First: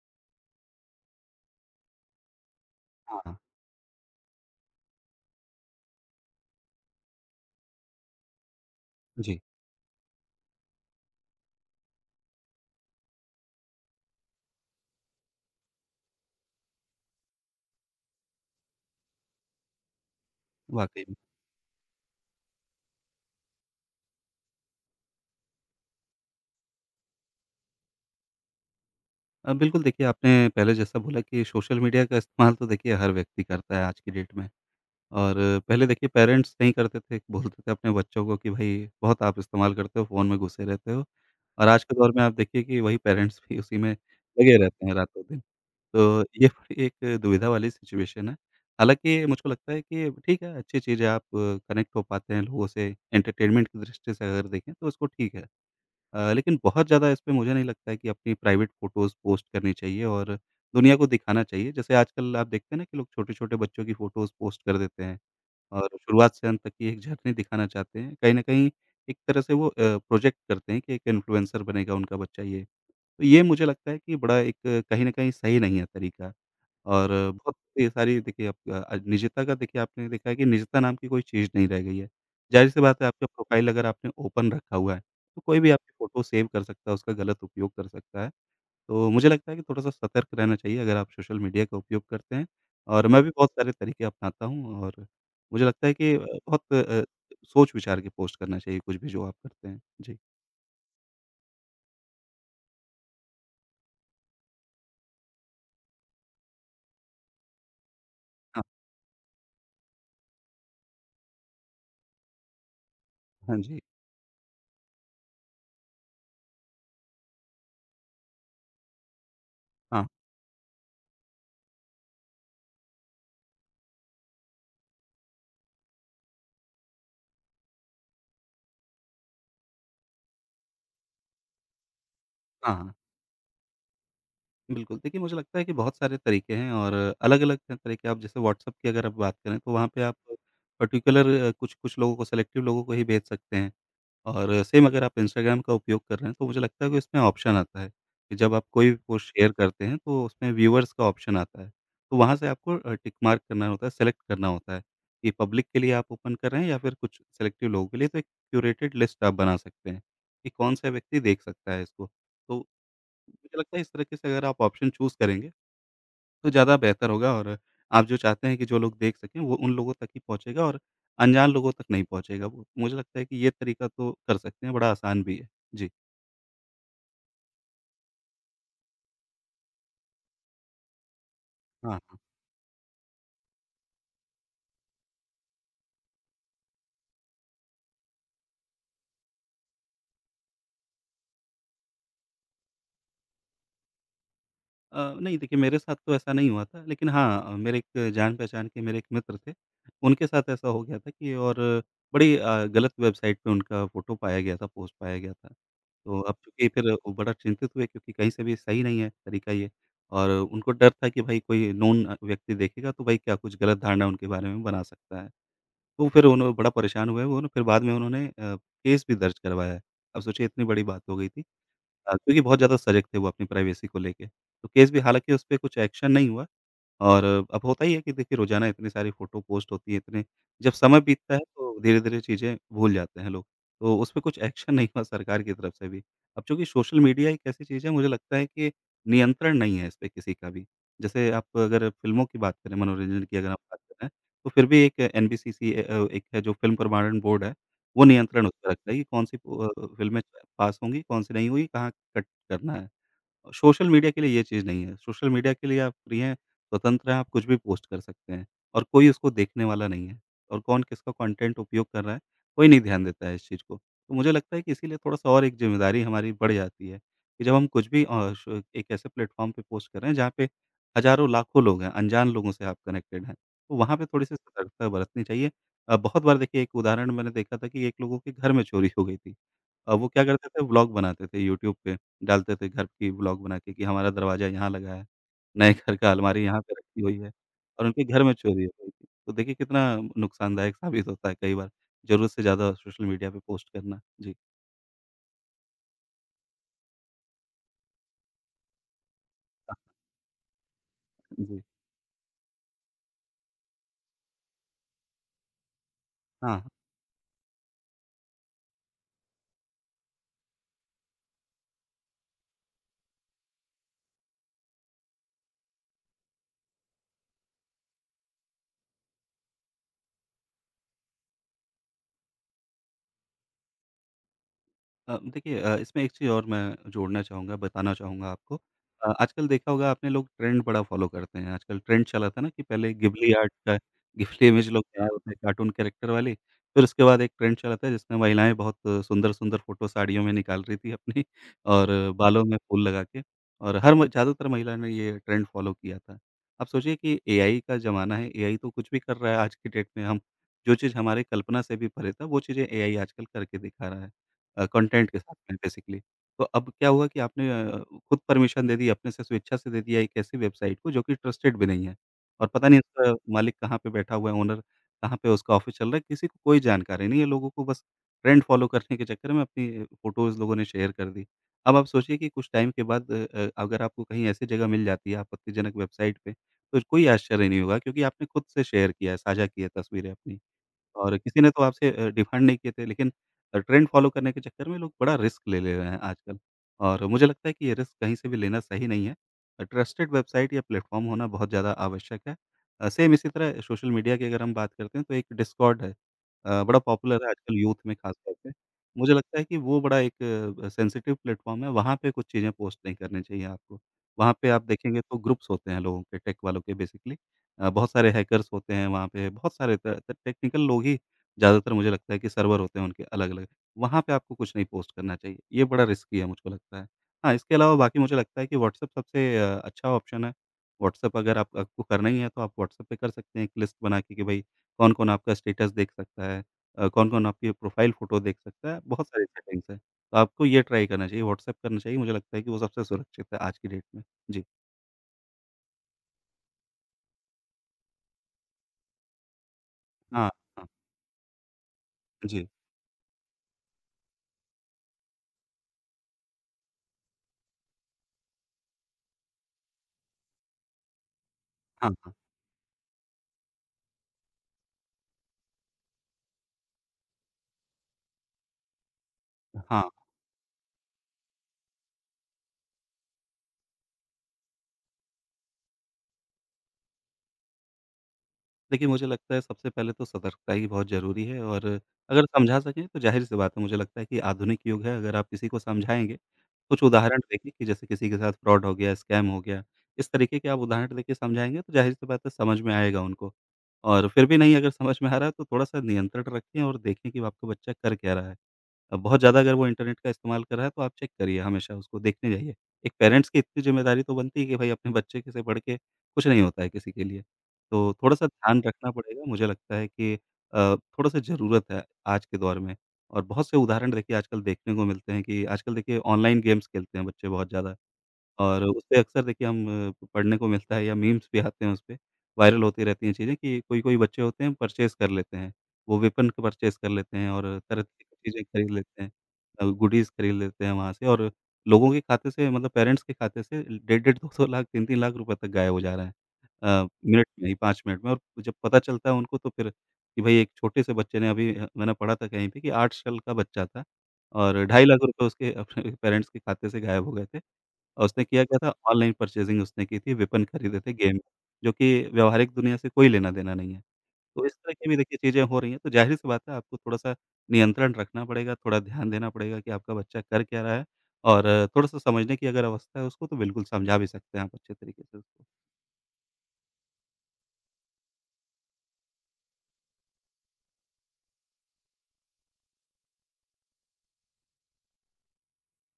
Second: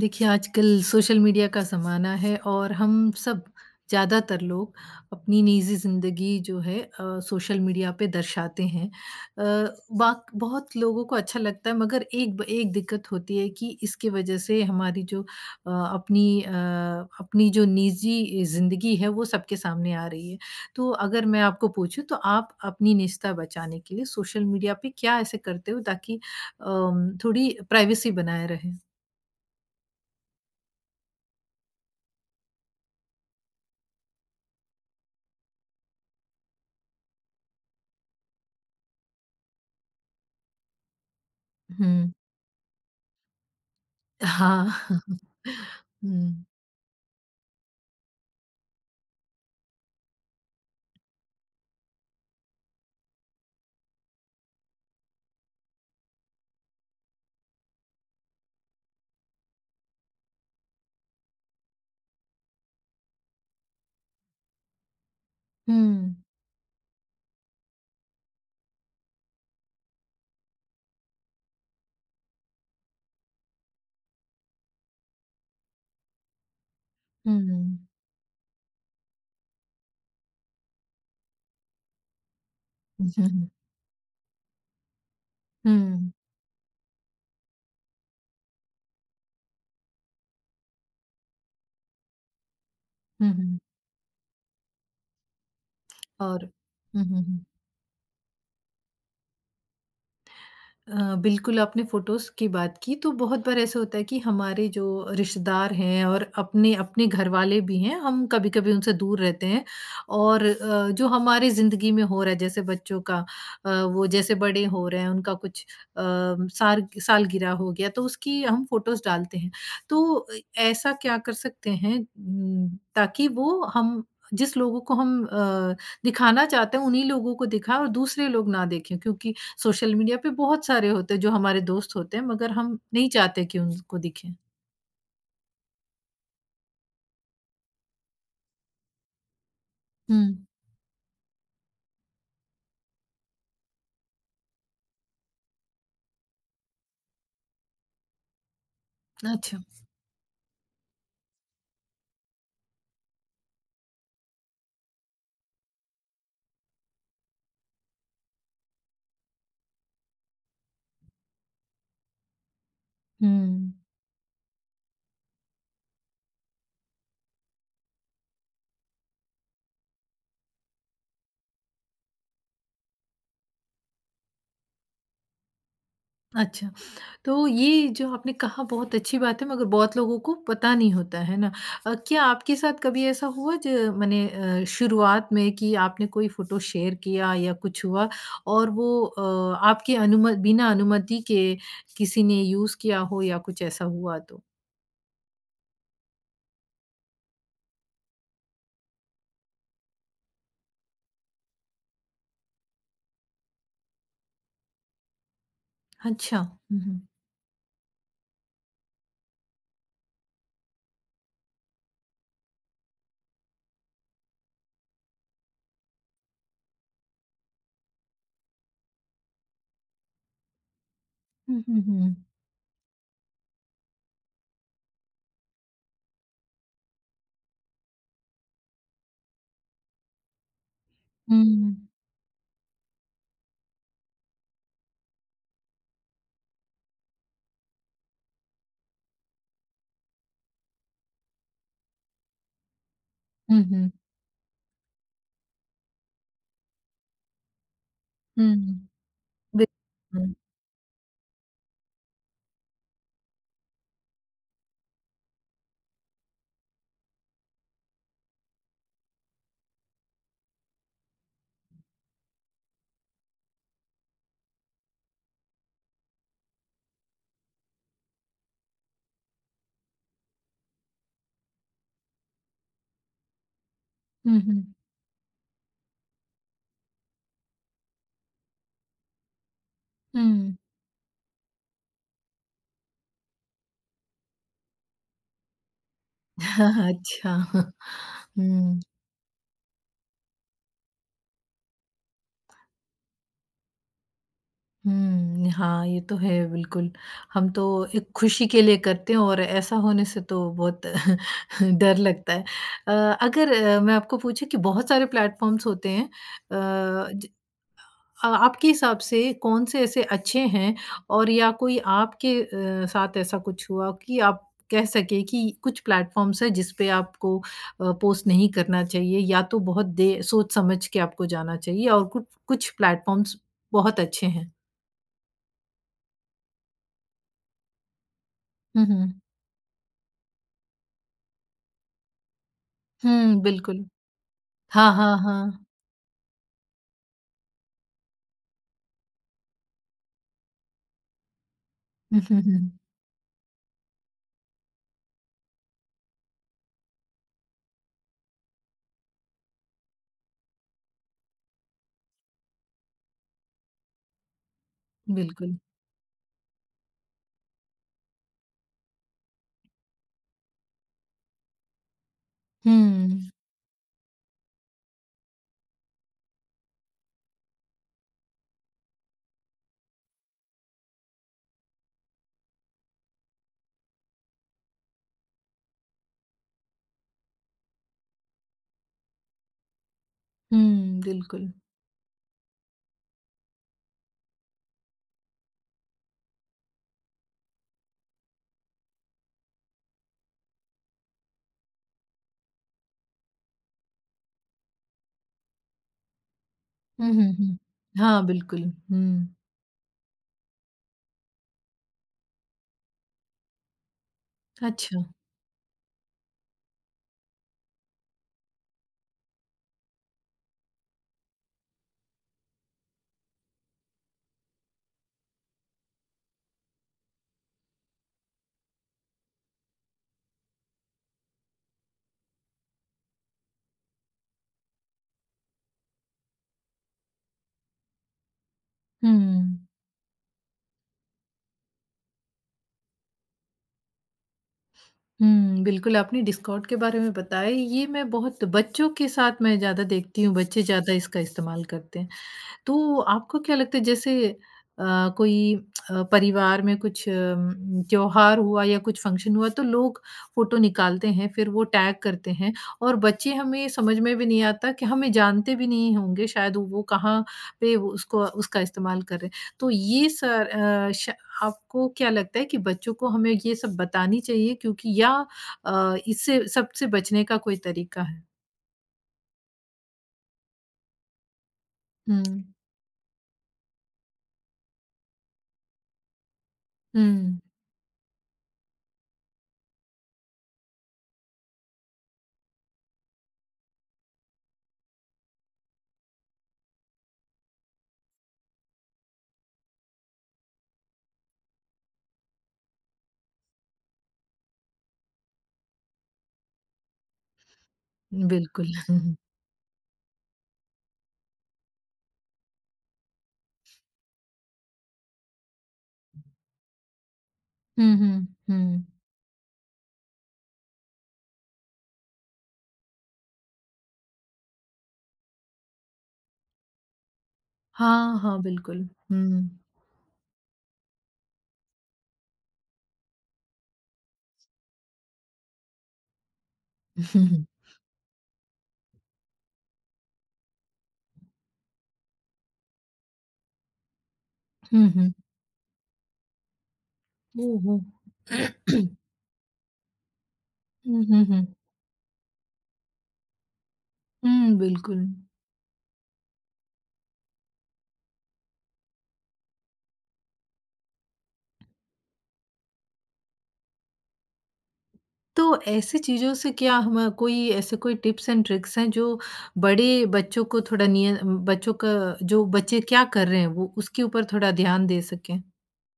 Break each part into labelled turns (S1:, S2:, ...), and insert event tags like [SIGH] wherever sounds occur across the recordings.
S1: देखिए, आजकल social media का ज़माना है और हम
S2: हाँ,
S1: सब ज़्यादातर लोग अपनी निजी ज़िंदगी जो है सोशल मीडिया पे दर्शाते हैं।
S2: जी,
S1: बाक बहुत लोगों को अच्छा लगता है मगर एक दिक्कत होती है कि इसकी वज़ह से हमारी जो अपनी अ, अपनी जो निजी ज़िंदगी है वो सबके सामने आ रही है। तो
S2: वाक़ई में।
S1: अगर मैं आपको पूछूँ तो आप अपनी निजता बचाने के लिए सोशल मीडिया पे क्या ऐसे करते हो ताकि थोड़ी प्राइवेसी बनाए रहे?
S2: बिल्कुल, देखिए, आपने पहले जैसा बोला कि सोशल मीडिया का इस्तेमाल तो देखिए हर व्यक्ति करता है आज की डेट में। और पहले देखिए पेरेंट्स नहीं करते थे, बोलते थे अपने बच्चों को कि भई बहुत आप इस्तेमाल करते हो, फ़ोन में घुसे रहते हो। और आज के
S1: हुँ।
S2: दौर में आप देखिए कि वही पेरेंट्स भी उसी में लगे
S1: हाँ।
S2: रहते हैं रातों-दिन।
S1: [LAUGHS]
S2: तो
S1: हुँ।
S2: ये बड़ी एक दुविधा वाली सिचुएशन है। हालाँकि मुझको लगता है कि ठीक है, अच्छी चीज़ है, आप कनेक्ट हो पाते हैं लोगों से। एंटरटेनमेंट की दृष्टि से अगर देखें तो उसको ठीक है। लेकिन बहुत ज़्यादा इस पे मुझे नहीं लगता है कि अपनी प्राइवेट फ़ोटोज़ पोस्ट करनी चाहिए और दुनिया को दिखाना चाहिए। जैसे आजकल आप देखते हैं ना कि लोग छोटे-छोटे बच्चों की फ़ोटोज़ पोस्ट कर देते हैं और
S1: हुँ।
S2: शुरुआत से अंत तक की एक जर्नी दिखाना चाहते हैं। कहीं न कहीं एक तरह से वो प्रोजेक्ट करते हैं कि एक इन्फ्लुएंसर बनेगा उनका बच्चा ये। तो ये मुझे लगता है कि बड़ा एक, कहीं न कहीं सही नहीं है तरीका। और
S1: हुँ,
S2: बहुत
S1: हुँ।
S2: ये सारी देखिए, आप निजता का, देखिए, आपने देखा है कि निजता नाम की कोई चीज़ नहीं रह गई है। ज़ाहिर-सी बात
S1: हुँ,
S2: है, आपका
S1: हुँ।
S2: प्रोफ़ाइल अगर आपने ओपन रखा हुआ है, तो कोई भी आपकी
S1: हुँ,
S2: फ़ोटो सेव कर सकता है, उसका गलत उपयोग कर सकता है। तो मुझे लगता है कि थोड़ा-सा सतर्क रहना चाहिए अगर आप सोशल मीडिया का उपयोग करते हैं। और मैं
S1: हुँ,
S2: भी बहुत
S1: हुँ।
S2: सारे तरीके अपनाता हूँ, और मुझे लगता है कि
S1: और
S2: बहुत
S1: हुँ, हुँ, हुँ।
S2: सोच-विचार के पोस्ट करना चाहिए कुछ भी जो आप करते हैं। जी।
S1: बिल्कुल आपने फ़ोटोज़ की बात की तो बहुत बार ऐसा होता है कि हमारे जो रिश्तेदार हैं और अपने अपने घर वाले भी हैं, हम
S2: हाँ,
S1: कभी-कभी उनसे दूर रहते हैं और जो हमारी ज़िंदगी में हो रहा है जैसे बच्चों का
S2: हाँ
S1: अ,
S2: जी।
S1: वो जैसे बड़े हो रहे हैं उनका कुछ अ, सार सालगिरह हो गया तो उसकी हम फ़ोटोज़ डालते हैं। तो
S2: हाँ,
S1: ऐसा क्या कर सकते हैं ताकि वो हम जिस लोगों को हम दिखाना चाहते हैं उन्हीं लोगों को दिखाएँ और दूसरे लोग ना देखें क्योंकि सोशल मीडिया पे बहुत सारे होते हैं जो हमारे दोस्त होते हैं मगर
S2: हाँ,
S1: हम
S2: हाँ।
S1: नहीं चाहते कि उनको दिखें।
S2: बिल्कुल, देखिए, मुझे लगता है कि बहुत सारे तरीके हैं, और अलग-अलग त तरीके, आप जैसे व्हाट्सएप की अगर आप बात करें, तो वहाँ पे आप
S1: हुँ,
S2: पर्टिकुलर कुछ-कुछ लोगों को, सेलेक्टिव लोगों को ही भेज सकते हैं। और सेम, अगर आप इंस्टाग्राम का उपयोग कर रहे हैं, तो मुझे लगता है कि इसमें ऑप्शन आता है कि जब आप कोई पोस्ट शेयर
S1: अच्छा।
S2: करते हैं तो उसमें व्यूअर्स का ऑप्शन आता है। तो वहाँ से आपको टिक मार्क करना होता है, सेलेक्ट करना होता है कि पब्लिक के लिए आप ओपन कर रहे हैं, या फिर कुछ सेलेक्टिव लोगों के लिए। तो एक क्यूरेटेड लिस्ट आप बना सकते हैं कि कौन-सा व्यक्ति देख सकता है इसको। तो मुझे
S1: हुँ।
S2: लगता है, इस तरीके से अगर आप ऑप्शन चूज़ करेंगे, तो ज़्यादा बेहतर होगा, और आप जो चाहते हैं कि जो लोग देख सकें, वो उन लोगों तक ही पहुँचेगा और अनजान लोगों तक नहीं पहुँचेगा वो। मुझे लगता है कि ये तरीका तो कर सकते हैं, बड़ा आसान भी है। जी।
S1: अच्छा, तो ये जो आपने कहा बहुत अच्छी बात है मगर बहुत लोगों को पता नहीं होता, है ना?
S2: हाँ, हाँ।
S1: क्या आपके साथ कभी ऐसा हुआ जो मने शुरुआत में कि आपने कोई फ़ोटो शेयर किया या कुछ हुआ और वो आपकी अनुम बिना अनुमति के किसी ने यूज़ किया हो या कुछ ऐसा हुआ तो?
S2: नहीं, देखिए, मेरे साथ तो ऐसा नहीं हुआ था, लेकिन हाँ, मेरे एक जान-पहचान के, मेरे एक मित्र थे, उनके साथ ऐसा हो गया था कि, और बड़ी गलत वेबसाइट पे उनका फ़ोटो पाया गया था, पोस्ट पाया गया था। तो अब
S1: अच्छा।
S2: चूँकि
S1: हुँ,
S2: फिर
S1: हुँ।
S2: वो बड़ा चिंतित हुए, क्योंकि कहीं से भी सही नहीं है तरीका ये। और उनको डर था कि भाई कोई नोन व्यक्ति देखेगा, तो भाई क्या कुछ गलत धारणा उनके बारे में बना सकता है। तो फिर उन्हों बड़ा परेशान हुए वो, ना, फिर बाद में उन्होंने केस भी दर्ज करवाया। अब सोचिए इतनी बड़ी बात हो गई थी,
S1: हुँ, हुँ, हुँ।
S2: क्योंकि बहुत ज़्यादा सजग थे वो अपनी प्राइवेसी को लेके। तो केस भी, हालाँकि, उस पे कुछ एक्शन नहीं हुआ, और अब होता ही है कि, देखिए, रोज़ाना इतनी सारी फ़ोटो पोस्ट होती है, इतने जब समय बीतता है
S1: हुँ,
S2: तो
S1: हुँ।
S2: धीरे-धीरे चीज़ें भूल जाते हैं लोग। तो उसपे कुछ एक्शन नहीं हुआ सरकार की तरफ से भी। अब चूँकि सोशल मीडिया एक ऐसी चीज़ है, मुझे लगता है कि नियंत्रण नहीं है इसपे किसी का भी। जैसे, आप अगर फ़िल्मों की बात करें, मनोरंजन की अगर आप
S1: हुँ,
S2: बात
S1: हुँ।
S2: करें, तो फिर भी एक एनबीसीसी एक है, जो फ़िल्म प्रमाणन बोर्ड है, वो नियंत्रण उस पे
S1: हुँ।
S2: रखता है कि कौन-सी फ़िल्में
S1: बिल्कुल।
S2: पास होंगी, कौन-सी नहीं हुई, कहाँ कट करना है। सोशल मीडिया के लिए ये चीज़ नहीं है। सोशल मीडिया के लिए आप फ्री हैं, स्वतंत्र हैं, आप कुछ भी पोस्ट कर सकते हैं, और कोई उसको देखने वाला नहीं है, और कौन किसका कंटेंट उपयोग कर रहा है, कोई नहीं ध्यान देता है इस चीज़ को। तो मुझे लगता है कि इसीलिए थोड़ा-सा और एक ज़िम्मेदारी हमारी बढ़ जाती है कि जब हम कुछ भी अ, श एक ऐसे प्लेटफ़ॉर्म पे पोस्ट कर रहे हैं, जहाँ पे हज़ारों, लाखों लोग हैं, अनजान लोगों से आप कनेक्टेड हैं, तो वहाँ पे थोड़ी-सी
S1: हुँ, हुँ।
S2: सतर्कता बरतनी चाहिए। बहुत बार, देखिए, एक उदाहरण मैंने देखा था कि एक लोगों के घर में चोरी हो गई थी। वो क्या करते
S1: हुँ।
S2: थे, व्लॉग बनाते थे यूट्यूब पे, डालते थे घर की व्लॉग बना के कि हमारा दरवाज़ा यहाँ लगा है, नए घर का अलमारी यहाँ पे
S1: [LAUGHS]
S2: रखी हुई है,
S1: अच्छा।
S2: और उनके घर में चोरी हो
S1: हुँ,
S2: गई थी। तो देखिए कितना नुकसानदायक साबित होता है कई बार, ज़रूरत से ज़्यादा सोशल मीडिया पे पोस्ट करना। जी।
S1: हुँ। हाँ, ये तो है बिल्कुल। हम तो एक खुशी के लिए करते हैं और ऐसा
S2: हाँ-
S1: होने से तो बहुत
S2: जी।
S1: [LAUGHS] डर लगता है। अ, अगर मैं आपको पूछूँ कि बहुत सारे प्लेटफ़ॉर्म्स होते हैं अ,
S2: हाँ।
S1: ज आपके हिसाब से कौन से ऐसे अच्छे हैं और या कोई आपके साथ ऐसा कुछ हुआ कि आप कह सके कि कुछ प्लेटफ़ॉर्म्स हैं जिस पे आपको पोस्ट नहीं करना चाहिए या तो बहुत दे सोच समझ के आपको जाना चाहिए और कुछ कुछ प्लेटफ़ॉर्म्स बहुत अच्छे हैं?
S2: देखिए, इसमें एक चीज़ और मैं जोड़ना चाहूँगा, बताना चाहूँगा आपको।
S1: हुँ, हुँ।
S2: आजकल देखा होगा आपने, लोग ट्रेंड बड़ा फ़ॉलो करते हैं, आजकल ट्रेंड चला था ना कि पहले गिबली
S1: हुँ,
S2: आर्ट का,
S1: बिल्कुल।
S2: गिबली इमेज, लोग
S1: हाँ,
S2: तैयार
S1: हाँ,
S2: होते हैं
S1: हाँ।
S2: कार्टून कैरेक्टर वाली, फिर उसके बाद एक ट्रेंड चला था जिसमें महिलाएँ बहुत सुंदर-सुंदर फ़ोटो साड़ियों में निकाल रही थी अपनी [LAUGHS] और
S1: हुँ, हुँ,
S2: बालों में
S1: हुँ।
S2: फूल लगा के, और हर म ज़्यादातर महिला ने ये ट्रेंड फ़ॉलो किया था। आप सोचिए कि एआई का ज़माना है, एआई तो कुछ भी कर रहा है आज की डेट में। हम जो चीज़ हमारे कल्पना से भी परे था, वो चीज़ें एआई आजकल करके दिखा रहा है। कंटेंट के साथ
S1: बिल्कुल।
S2: में, बेसिकली। तो अब क्या हुआ कि आपने खुद परमिशन दे दी, अपने से स्वेच्छा से दे दिया एक ऐसी वेबसाइट को जो कि ट्रस्टेड भी नहीं है, और पता नहीं उसका
S1: हुँ,
S2: मालिक कहाँ पे बैठा हुआ है, ओनर कहाँ पे उसका ऑफ़िस चल रहा है, किसी को कोई जानकारी नहीं है। लोगों को बस ट्रेंड फ़ॉलो करने के चक्कर में अपनी फ़ोटोज़ लोगों ने शेयर कर दी। अब आप सोचिए कि कुछ टाइम के बाद अगर आपको कहीं ऐसी जगह मिल जाती है, आपत्तिजनक वेबसाइट पे, तो कोई आश्चर्य नहीं होगा, क्योंकि आपने खुद से शेयर किया है, साझा किया है तस्वीरें अपनी।
S1: हुँ,
S2: और किसी
S1: बिल्कुल।
S2: ने तो आपसे डिमांड नहीं किए थे, लेकिन ट्रेंड फ़ॉलो करने के चक्कर में लोग बड़ा रिस्क ले ले रहे हैं आजकल, और मुझे लगता है कि ये रिस्क कहीं से भी लेना सही नहीं है। ट्रस्टेड वेबसाइट या प्लेटफ़ॉर्म होना बहुत ज़्यादा आवश्यक है। सेम इसी तरह, सोशल मीडिया की अगर हम बात करते हैं, तो एक डिस्कॉर्ड है। बड़ा
S1: हुँ,
S2: पॉपुलर है
S1: हुँ,
S2: आजकल
S1: हुँ।
S2: यूथ में, ख़ास
S1: हाँ,
S2: तौर पे।
S1: बिल्कुल।
S2: मुझे
S1: हुँ,
S2: लगता है कि वो बड़ा एक सेंसिटिव प्लेटफ़ॉर्म है, वहाँ पे कुछ चीज़ें पोस्ट नहीं करनी चाहिए आपको। वहाँ पे आप देखेंगे
S1: अच्छा।
S2: तो ग्रुप्स होते हैं लोगों के, टेक वालों के, बेसिकली। बहुत सारे हैकर्स होते हैं वहाँ पे, बहुत सारे त त टेक्निकल लोग ही ज़्यादातर। मुझे लगता है कि सर्वर होते हैं उनके अलग-अलग। वहाँ पे आपको कुछ नहीं पोस्ट करना चाहिए, ये बड़ा रिस्की है, मुझको लगता है। हाँ, इसके अलावा बाकी मुझे लगता है कि व्हाट्सएप सबसे अच्छा ऑप्शन है। व्हाट्सएप, अगर आप आपको करना ही है, तो आप व्हाट्सएप पे कर सकते हैं एक लिस्ट बना के कि भई कौन-कौन आपका स्टेटस देख सकता है, कौन-कौन आपकी प्रोफ़ाइल फ़ोटो देख सकता है, बहुत सारी
S1: हुँ।
S2: सेटिंग्स हैं। तो आपको ये ट्राई करना चाहिए, व्हाट्सएप करना चाहिए, मुझे लगता है कि वो सबसे सुरक्षित है आज की डेट में। जी।
S1: हुँ, बिल्कुल आपने डिस्कॉर्ड के बारे में बताया ये मैं बहुत बच्चों के साथ मैं ज़्यादा देखती
S2: हाँ,
S1: हूँ, बच्चे
S2: हाँ।
S1: ज़्यादा इसका इस्तेमाल करते हैं।
S2: जी।
S1: तो आपको क्या लगता है जैसे कोई परिवार में कुछ त्योहार हुआ या कुछ फंक्शन हुआ तो लोग फोटो निकालते हैं फिर वो
S2: हाँ,
S1: टैग
S2: हाँ।
S1: करते हैं और बच्चे हमें समझ में भी नहीं आता कि हमें जानते भी नहीं होंगे शायद वो कहाँ पे वो उसको उसका इस्तेमाल कर रहे हैं तो
S2: हाँ।
S1: ये सर अ, श- आपको क्या लगता है कि बच्चों को हमें ये सब बतानी चाहिए क्योंकि या इससे सबसे बचने का कोई तरीका है
S2: देखिए, मुझे लगता है सबसे पहले तो सतर्कता ही बहुत ज़रूरी है, और अगर
S1: हम्म
S2: समझा सकें तो ज़ाहिर-सी बात है, मुझे लगता है कि आधुनिक युग है, अगर आप किसी को समझाएँगे, कुछ उदाहरण
S1: हम्म
S2: देके कि जैसे किसी के साथ फ्रॉड हो गया, स्कैम हो गया, इस तरीके के आप उदाहरण देके समझाएँगे, तो ज़ाहिर-सी बात है समझ में आएगा उनको। और फिर भी नहीं अगर समझ में आ रहा है, तो थोड़ा-सा नियंत्रण रखें, और देखें कि आपका बच्चा कर क्या रहा है। बहुत ज़्यादा अगर वो इंटरनेट का इस्तेमाल कर रहा है, तो आप चेक करिए हमेशा उसको, देखने जाइए। एक पेरेंट्स की इतनी ज़िम्मेदारी तो बनती है कि भाई अपने बच्चे के से बढ़ के कुछ नहीं होता है किसी के लिए। तो थोड़ा-सा ध्यान
S1: बिल्कुल
S2: रखना
S1: [LAUGHS]
S2: पड़ेगा, मुझे लगता है कि थोड़ा-सा ज़रूरत है आज के दौर में। और बहुत से उदाहरण देखिए आजकल देखने को मिलते हैं कि आजकल, देखिए, ऑनलाइन गेम्स खेलते हैं बच्चे बहुत ज़्यादा।
S1: हम्म हम्म
S2: और
S1: हम्म
S2: उसपे अक्सर, देखिए, हम पढ़ने को मिलता है, या मीम्स भी आते हैं उसपे, वायरल होती रहती हैं चीज़ें कि कोई-कोई बच्चे होते हैं परचेज़ कर लेते हैं। वो वेपन को परचेज़ कर लेते हैं और तरह-तरह की
S1: हाँ, हाँ,
S2: चीज़ें खरीद
S1: बिल्कुल।
S2: लेते हैं।
S1: हुँ।
S2: गुडीज़ खरीद लेते हैं वहाँ से। और लोगों के खाते से, मतलब पेरेंट्स के खाते से, डेढ़-डेढ़, 2-2 लाख, 3-3 लाख रुपए तक गायब हो जा रहे हैं। मिनट में ही, 5 मिनट में। और जब पता चलता है उनको, तो फिर कि भई, एक छोटे से बच्चे ने अभी, मैंने पढ़ा था कहीं पे कि 8 साल का बच्चा था और ढाई
S1: हुँ,
S2: लाख
S1: हुँ।
S2: रुपए उसके अपने पेरेंट्स के खाते से गायब हो गए थे।
S1: ओह हो!
S2: और उसने किया क्या था, ऑनलाइन परचेज़िंग उसने की थी, वेपन खरीदे थे
S1: हुँ,
S2: गेम,
S1: हुँ, हुँ।
S2: जो कि व्यावहारिक दुनिया से कोई लेना-देना नहीं है। तो इस
S1: हुँ, [LAUGHS]
S2: तरह की भी
S1: बिल्कुल।
S2: देखिए चीज़ें हो रही हैं, तो ज़ाहिर-सी बात है, आपको थोड़ा-सा नियंत्रण रखना पड़ेगा, थोड़ा ध्यान देना पड़ेगा कि आपका बच्चा कर क्या रहा है, और थोड़ा-सा समझने की अगर अवस्था है उसको, तो बिल्कुल समझा भी सकते हैं आप अच्छे तरीके से
S1: तो
S2: उसको।
S1: ऐसी चीज़ों से क्या हम कोई ऐसे कोई टिप्स एंड ट्रिक्स हैं जो बड़े बच्चों को थोड़ा निय बच्चों का जो बच्चे क्या कर रहे हैं वो उसके ऊपर थोड़ा ध्यान दे सकें?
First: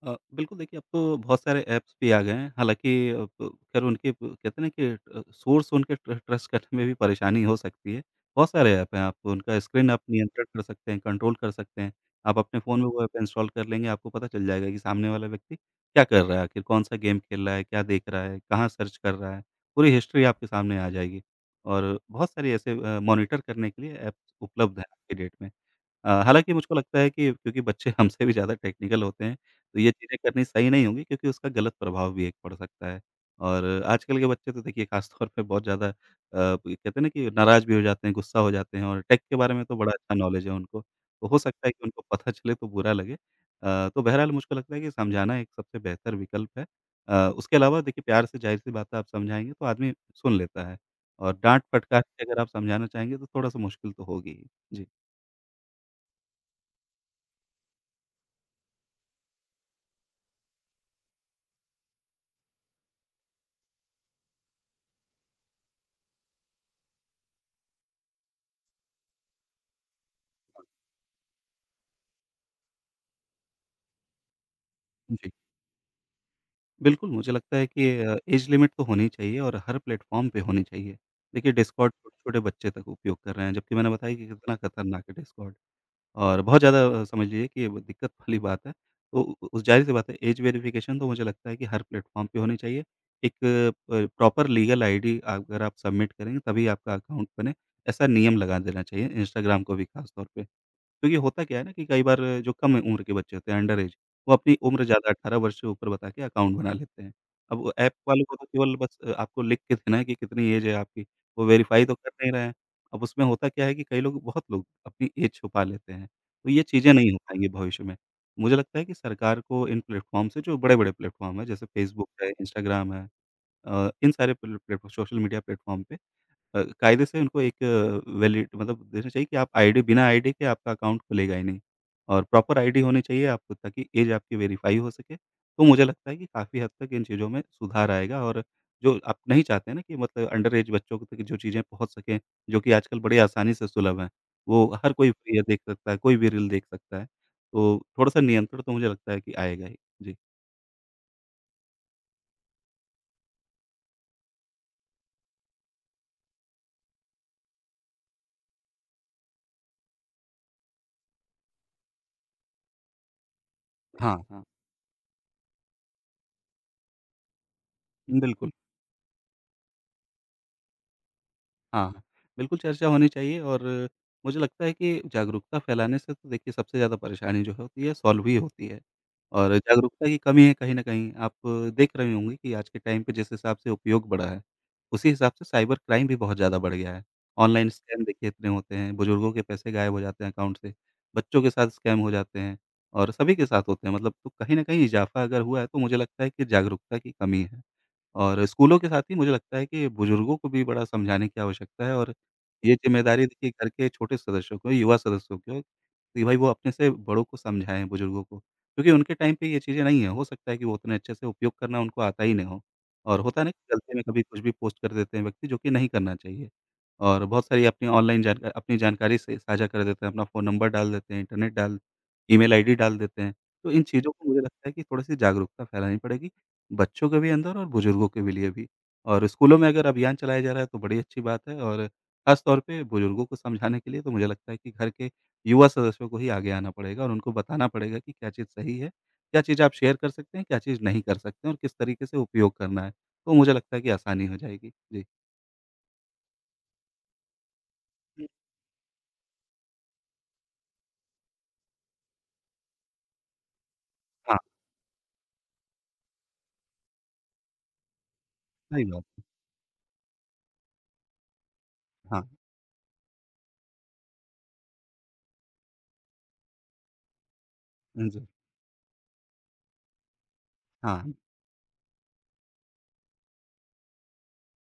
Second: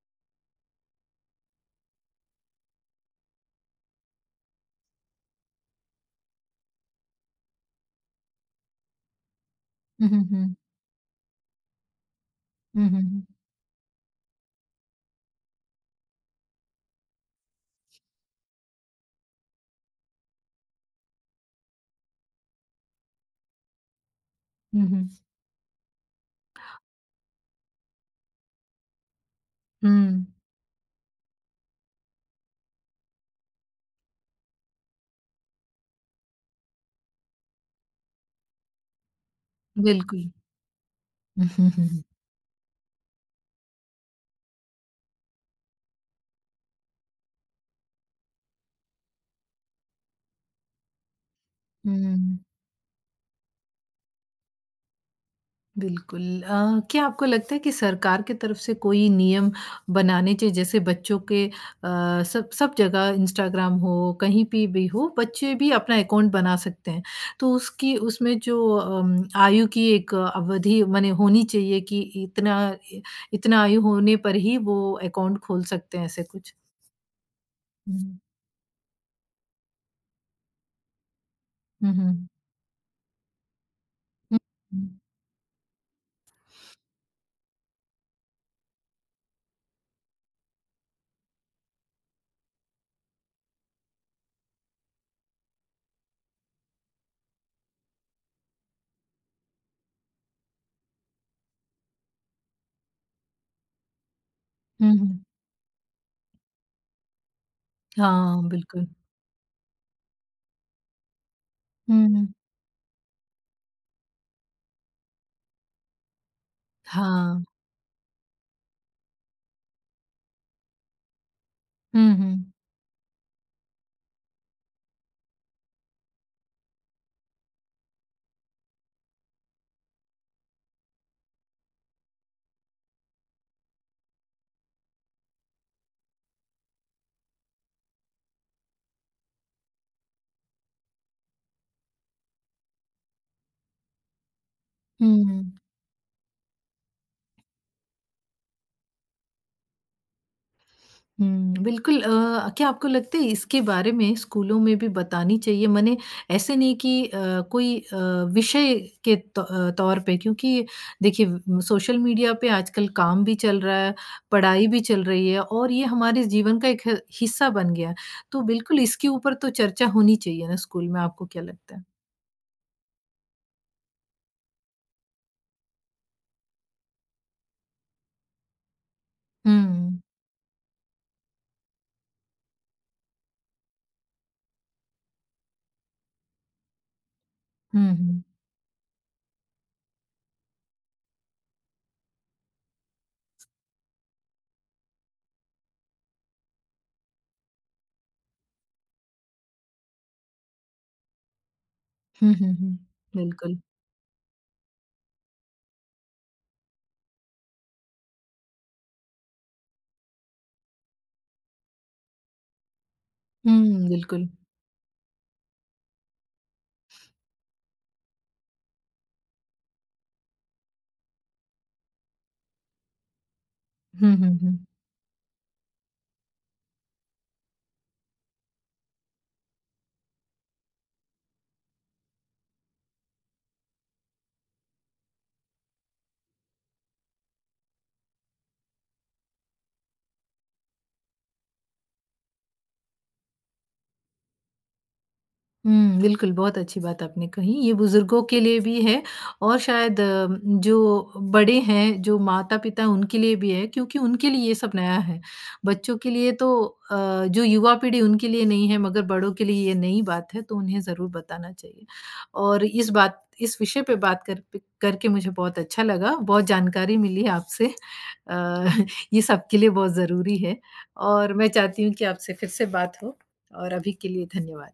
S2: बिल्कुल देखिए, अब तो बहुत सारे ऐप्स भी आ गए हैं, हालाँकि अब ख़ैर उनके प कहते हैं ना कि सोर्स उनके ट्रस्ट करने में भी परेशानी हो सकती है। बहुत सारे ऐप हैं, आप उनका स्क्रीन आप
S1: हुँ, हुँ,
S2: नियंत्रित
S1: हुँ।
S2: कर सकते हैं, कंट्रोल कर सकते हैं। आप अपने फ़ोन में
S1: हुँ, हुँ,
S2: वो ऐप
S1: हुँ।
S2: इंस्टॉल कर लेंगे, आपको पता चल जाएगा कि सामने वाला व्यक्ति क्या कर रहा है आखिर, कौन-सा गेम खेल रहा है, क्या देख रहा है, कहाँ सर्च कर रहा है, पूरी हिस्ट्री आपके सामने आ जाएगी। और बहुत सारे ऐसे मॉनिटर करने के लिए ऐप्स उपलब्ध
S1: हुँ,
S2: हैं आज
S1: हुँ।
S2: की डेट में। हालाँकि मुझको लगता है कि क्योंकि बच्चे [LAUGHS] हमसे भी ज़्यादा टेक्निकल होते हैं, तो ये चीज़ें
S1: हुँ,
S2: करनी सही नहीं होंगी, क्योंकि उसका गलत प्रभाव भी एक पड़ सकता है। और आजकल के बच्चे तो देखिए ख़ास तौर पे बहुत ज़्यादा कहते हैं ना कि नाराज़ भी हो जाते हैं, गुस्सा हो जाते हैं, और टेक के बारे में तो बड़ा अच्छा
S1: बिल्कुल।
S2: नॉलेज है उनको, तो हो
S1: हुँ,
S2: सकता
S1: हुँ,
S2: है कि
S1: हुँ, हुँ।
S2: उनको पता चले तो बुरा लगे। तो बहरहाल मुझको लगता है कि समझाना एक सबसे बेहतर विकल्प है। उसके अलावा देखिए प्यार से ज़ाहिर-सी बात है, आप समझाएँगे तो आदमी सुन लेता है, और डाँट-फटकार के
S1: हुँ।
S2: अगर आप समझाना चाहेंगे तो थोड़ा-सा मुश्किल तो होगी ही। जी।
S1: बिल्कुल। क्या आपको लगता है कि सरकार की तरफ से कोई नियम बनाने चाहिए जैसे बच्चों के सब सब जगह इंस्टाग्राम हो, कहीं पे भी हो, बच्चे भी अपना अकाउंट बना सकते हैं। तो उसकी उसमें जो आयु की एक अवधि माने होनी चाहिए कि इतना इ इतना आयु होने पर ही वो
S2: जी।
S1: अकाउंट खोल सकते हैं, ऐसे कुछ?
S2: बिल्कुल, मुझे लगता है कि ऐज लिमिट तो होनी चाहिए, और हर प्लेटफ़ॉर्म पे होनी चाहिए। देखिए
S1: हुँ,
S2: डिस्कॉर्ड
S1: हुँ, हुँ।
S2: छोटे-छोटे बच्चे तक उपयोग कर रहे हैं, जबकि मैंने बताया कि
S1: हुँ,
S2: कितना
S1: हुँ।
S2: खतरनाक है डिस्कॉर्ड। और बहुत ज़्यादा, समझ लीजिए कि वो दिक्कत वाली बात है। तो उ उ ज़ाहिर-सी बात है, ऐज वेरिफ़िकेशन तो मुझे लगता है कि हर प्लेटफ़ॉर्म पे होनी चाहिए। एक प प्रॉपर लीगल आईडी अगर आप सबमिट करेंगे तभी आपका अकाउंट बने, ऐसा नियम लगा देना चाहिए इंस्टाग्राम को भी ख़ास तौर पे। क्योंकि होता क्या है ना कि कई बार जो कम उम्र के बच्चे होते हैं अंडर एज, वो अपनी उम्र
S1: हुँ,
S2: ज़्यादा
S1: हुँ।
S2: 18 वर्ष से ऊपर बता के अकाउंट बना लेते हैं। अब वो ऐप वालों को तो
S1: हाँ,
S2: केवल
S1: बिल्कुल।
S2: बस आपको लिख के देना है कि कितनी एज है आपकी, वो वेरीफ़ाई तो
S1: हुँ,
S2: कर
S1: हुँ।
S2: नहीं रहे हैं। अब उसमें होता क्या है कि कई लोग, बहुत लोग अपनी एज छुपा लेते हैं, तो ये चीज़ें नहीं हो
S1: हाँ।
S2: पाएँगी भविष्य में। मुझे लगता है कि सरकार को इन प्लेटफ़ॉर्म से, जो बड़े-बड़े प्लेटफ़ॉर्म हैं जैसे फ़ेसबुक
S1: हुँ,
S2: है,
S1: हुँ।
S2: इंस्टाग्राम है, इन सारे प्लेटफ़ॉर्म, सोशल मीडिया प्लेटफ़ॉर्म पे कायदे से उनको एक वैलिड, मतलब देना चाहिए कि आप आईडी, बिना आईडी के आपका अकाउंट खुलेगा ही नहीं, और प्रॉपर आईडी होनी चाहिए आपको, ताकि एज आपकी वेरीफाई हो सके। तो मुझे लगता है कि काफ़ी हद तक इन चीज़ों में सुधार आएगा, और जो आप नहीं चाहते हैं ना, कि मतलब अंडर एज बच्चों तक जो चीज़ें पहुँच सकें, जो कि आजकल बड़ी आसानी से सुलभ हैं। वो हर कोई
S1: हुँ,
S2: फ्री है,
S1: हुँ।
S2: देख सकता है, कोई भी रील देख सकता है। तो थोड़ा-सा नियंत्रण तो मुझे लगता है कि आएगा ही। जी।
S1: हुँ, बिल्कुल क्या आपको लगता है इसके बारे में स्कूलों में भी बतानी चाहिए? माने ऐसे नहीं कि कोई विषय के तौ तौर पे क्योंकि देखिए सोशल मीडिया पे आजकल काम भी चल रहा है,
S2: हाँ, हाँ।
S1: पढ़ाई भी चल रही है और ये हमारे जीवन का एक ह हिस्सा बन गया है। तो
S2: बिल्कुल।
S1: बिल्कुल इसके ऊपर तो चर्चा होनी चाहिए ना स्कूल में, आपको क्या लगता है?
S2: हाँ, बिल्कुल चर्चा होनी चाहिए, और मुझे लगता है कि जागरूकता फैलाने से तो देखिए सबसे ज़्यादा परेशानी जो होती है सॉल्व ही होती है। और
S1: हुँ,
S2: जागरूकता की कमी है कहीं न कहीं, आप देख रहे होंगे कि आज के टाइम पे जिस हिसाब से उपयोग बढ़ा है, उसी हिसाब से साइबर क्राइम भी बहुत ज़्यादा बढ़ गया है। ऑनलाइन
S1: हुँ,
S2: स्कैम
S1: हुँ।
S2: देखिए इतने होते हैं, बुजुर्गों के पैसे गायब हो जाते हैं अकाउंट से, बच्चों के साथ स्कैम हो जाते हैं, और सभी के साथ होते हैं, मतलब तो कहीं न कहीं इज़ाफ़ा अगर हुआ है तो मुझे लगता है कि जागरूकता की कमी है। और स्कूलों के साथ ही मुझे लगता है कि बुजुर्गों को भी बड़ा समझाने की आवश्यकता है, और
S1: हुँ, हुँ, हुँ।
S2: ये जिम्मेदारी देखिए
S1: बिल्कुल।
S2: घर के छोटे सदस्यों को, युवा सदस्यों को, कि भाई वो अपने से बड़ों को समझाएँ, बुजुर्गों को। क्योंकि उनके टाइम पे ये चीज़ें नहीं हैं, हो सकता है कि वो उतने अच्छे से उपयोग करना उनको आता ही ना हो, और होता है ना कि
S1: हुँ,
S2: गलती में कभी
S1: बिल्कुल।
S2: कुछ भी पोस्ट कर देते हैं व्यक्ति, जो कि नहीं करना चाहिए। और बहुत सारी अपनी ऑनलाइन जानकारी से साझा कर देते हैं, अपना फ़ोन नंबर डाल देते हैं, इंटरनेट डाल ईमेल आईडी डाल देते हैं। तो इन चीज़ों
S1: हुँ,
S2: को
S1: हुँ,
S2: मुझे
S1: हुँ।
S2: लगता है कि थोड़ी-सी जागरूकता फैलानी पड़ेगी बच्चों के भी अंदर, और बुजुर्गों के भी लिए भी। और स्कूलों में अगर अभियान चलाया जा रहा है तो बड़ी अच्छी बात है, और ख़ास तौर पे बुजुर्गों को समझाने के लिए तो मुझे लगता है कि घर के युवा सदस्यों को ही आगे आना पड़ेगा, और उनको बताना पड़ेगा कि क्या चीज़ सही है, क्या चीज़ आप शेयर कर सकते हैं, क्या चीज़ नहीं कर सकते हैं, और किस तरीके से उपयोग करना है। तो मुझे लगता है कि आसानी हो जाएगी। जी।
S1: हुँ, बिल्कुल, बहुत अच्छी बात आपने कही। ये बुज़ुर्गों
S2: जी।
S1: के लिए भी है और शायद जो बड़े हैं, जो माता-पिता उनके लिए भी है क्योंकि उनके
S2: हाँ,
S1: लिए ये सब नया है। बच्चों के लिए तो अ, जो युवा पीढ़ी उनके लिए नहीं है
S2: सही
S1: मगर
S2: बात है।
S1: बड़ों के लिए ये नई बात है तो उन्हें ज़रूर बताना चाहिए।
S2: हाँ,
S1: और इस विषय पे बात कर प करके मुझे बहुत अच्छा लगा, बहुत जानकारी मिली आपसे।
S2: हाँ जी।
S1: अ, [LAUGHS] ये सबके लिए बहुत ज़रूरी है
S2: हाँ,
S1: और मैं चाहती हूँ कि आपसे फिर से बात हो और अभी के लिए धन्यवाद।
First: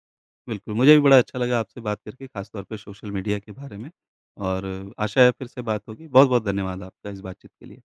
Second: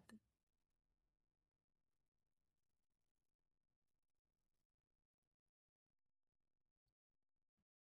S2: बिल्कुल मुझे भी बड़ा अच्छा लगा आपसे बात करके, ख़ास तौर पे सोशल मीडिया के बारे में, और आशा है फिर से बात होगी। बहुत-बहुत धन्यवाद आपका इस बातचीत के लिए।